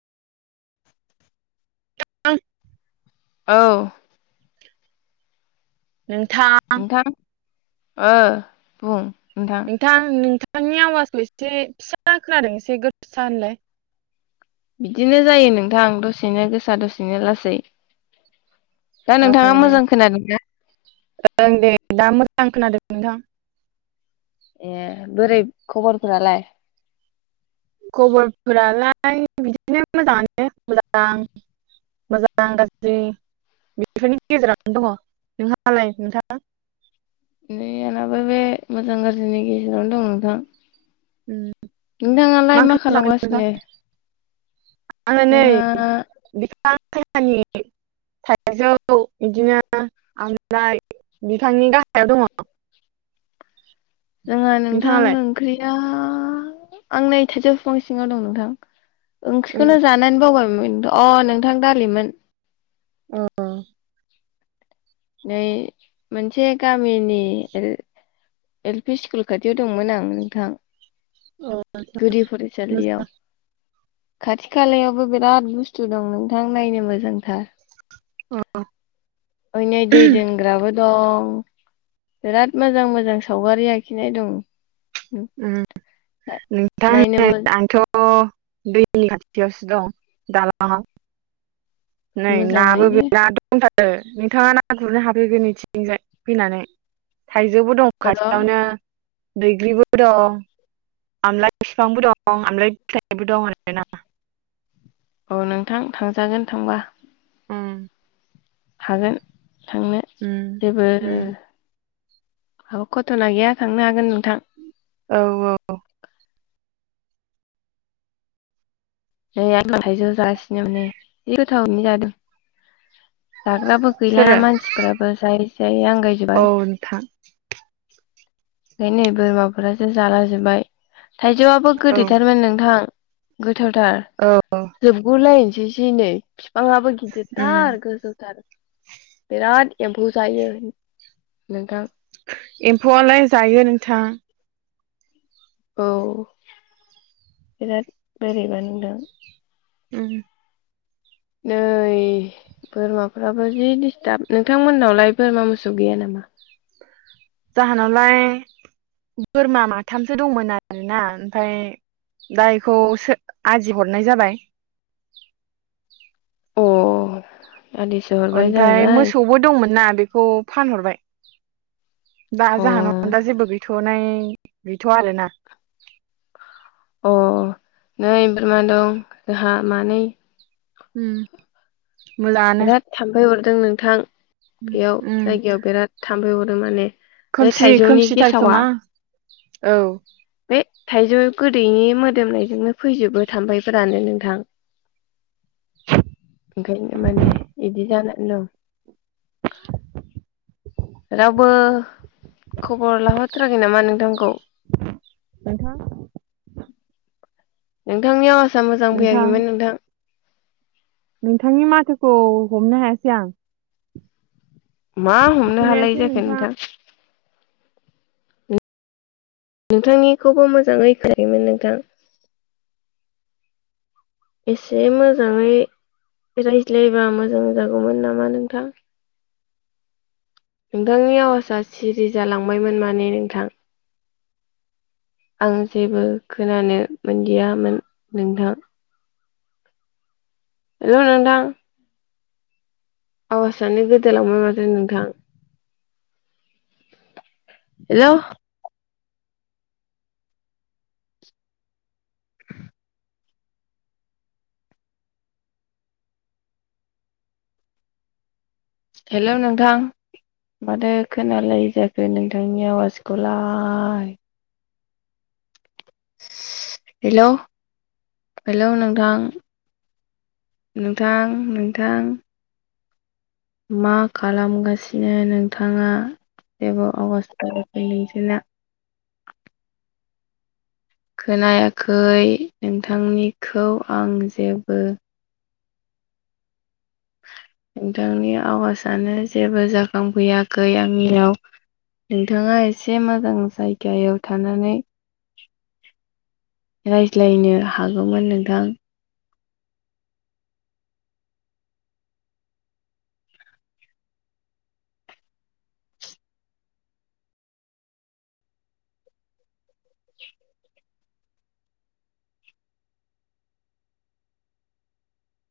[unintelligible] औ नोंथां ओ बुं नोंथां नोंथां आंनि आवाजखौ एसे फिसा खोनादों एसे गोसा होनलाय बिदिनो जायो नोंथां दसेनो गोसा दसेनो लासै दा नोंथाङा औ दे। मोजां खोनादोंना ओं दे दा मोजां खोनादों नोंथां ए बोरै खबरफोरालाय खबरफोरालाय बिदिनो मोजाङानो मोजां मोजां गाज्रि बेफोरनि गेजेरावनो दङ नोंहालाय नोंथाङा नै आंनाबो बे मोजां गाज्रिनि गेजेरावनो दं नोंथां उम नोंथांङालाय मा खालामगासिनो आंङो नै जोंहा बिफां सायहानि थाइजौ इदिनो आमलाइ बिफांनि गाहायाव दङ जोंहा नोंथां नोंथाङालाय? ओंख्रिया आं नै थाइजौ बिफां सिङाव दं नोंथां। उम, ओंख्रिखौनो जानानै बावबाय। अ नोंथां दालिमोन। औ। नै मोनसे गामिनि एल एल-पि स्कुल खाथियाव दंमोन आं नोंथां। अ गुदि फरायसालियाव। मोजां खाथि खालायावबो बिराद बुस्थु दं नोंथां नायनो मोजांथार। अ। [unintelligible] दै दोनग्राबो दं बिराद मोजां मोजां सावगारि आखिनाय दं। उम नोंथां नायनो [inaudible] आंथ' दैनि खाथियावसो दं दालाङाव। नै नाबो मोजाङैनो बिराद दंथार [inaudible] नोंथाङा ना गुरनो हाफैगोन [unintelligible] थिंजाय फैनानै। थाइजौबो दं र' खाथियावनो। बैग्रिबो दं आमलाय बिफांबो दं आमलाय फिथाइबो दं आरोना। औ नोंथां थांजागोन थांबा। उम हागोन। थांनो उम जेबो उम माबो खथ'ना गैया थांनो हागोन। नोंथां औ औ। [unintelligible] जाग्राबो गैला सोरो मानसिफोराबो जायै जायै औ आंगायजोबबाय। नोंथां [unintelligible] बोरमाफोरासो जाला जोब्बाय। थाइजौआबो औ गोदैथारमोन नोंथां। गो थावथार औ जोबगु लाय जि जिनै बिफाङाबो उम थार गोजौथार बिराद। एम्फौ जायो नोंथां। एम्फौआलाय जायो नोंथां। औ बिराद बोरैबा नांदों। उम। नै बोरमाफ्राबो जि दिडिस्टाब नोंथांमोननावलाय बोरमा मोसौ गैया नामा? जाहोनावलाय बोरमा माथामसो दंमोन आरोना। ओमफाय दा बेखौ आजि हरनाय जाबाय। अ आदिसो हरबाय अन्थाइ जाहैबाय मोसौबो दंमोन ना बेखौ फानहरबाय। दा अ जाहानाव दा जेबो गैथ' नाय गैथ'या आरोना अ नै बोरमा दं जोंहा मानै उम मोजाङानो बिराद थामफै अर दों नोंथां बेयाव उम जायगायाव बिराद थामफै अरो माने बे खोमसि थाइजौनि गेसावा खोमसिथारखोमा? औ ए थाइजौ गोदैनि मोदोमनायजोंनो फैजोबो थामफैफोरानो नोंथां ओंखायनो माने इदि जानानै दं रावबो खबर लाहर थाराखै नामा नोंथांखौ? नोंथां नोंथांंनि आवाज सा मोजां नोंथां फैयाखैमोन नोंथां नोंथांनि माथोखौ हमनो हायासै आं मा हमनो हालायै जाखो नोंथां नोंथांनिखौबो मोजाङै खोनायाखैमोन नोंथां एसे मोजाङै रायज्लायबा मोजां जागौमोन नामा नोंथां नोंथांनि आवाजआ सिरि जालांबायमोन माने नोंथां आं जेबो खोनानो मोनदियामोन नोंथां हेलौ नोंथां आवासानो गोदो लांबाय माथो नोंथां हेलौ हेलौ नोंथां माथो खोनालायै जाखो नोंथांनि आवाजखौलाय हेलौ हेलौ नोंथां नोंथां नोंथां मा खालामगासिनो नोंथाङा जेबो आवास्था फैयाखै नोंसोरना खोनायाखै नोंथांनिखौ आं जेबो नोंथांनि आवाजानो जेबो जाखांफैयाखै आंनियाव नोंथाङा एसे मोजां जायगायाव थानानै रायज्लायनो हागौमोन नोंथां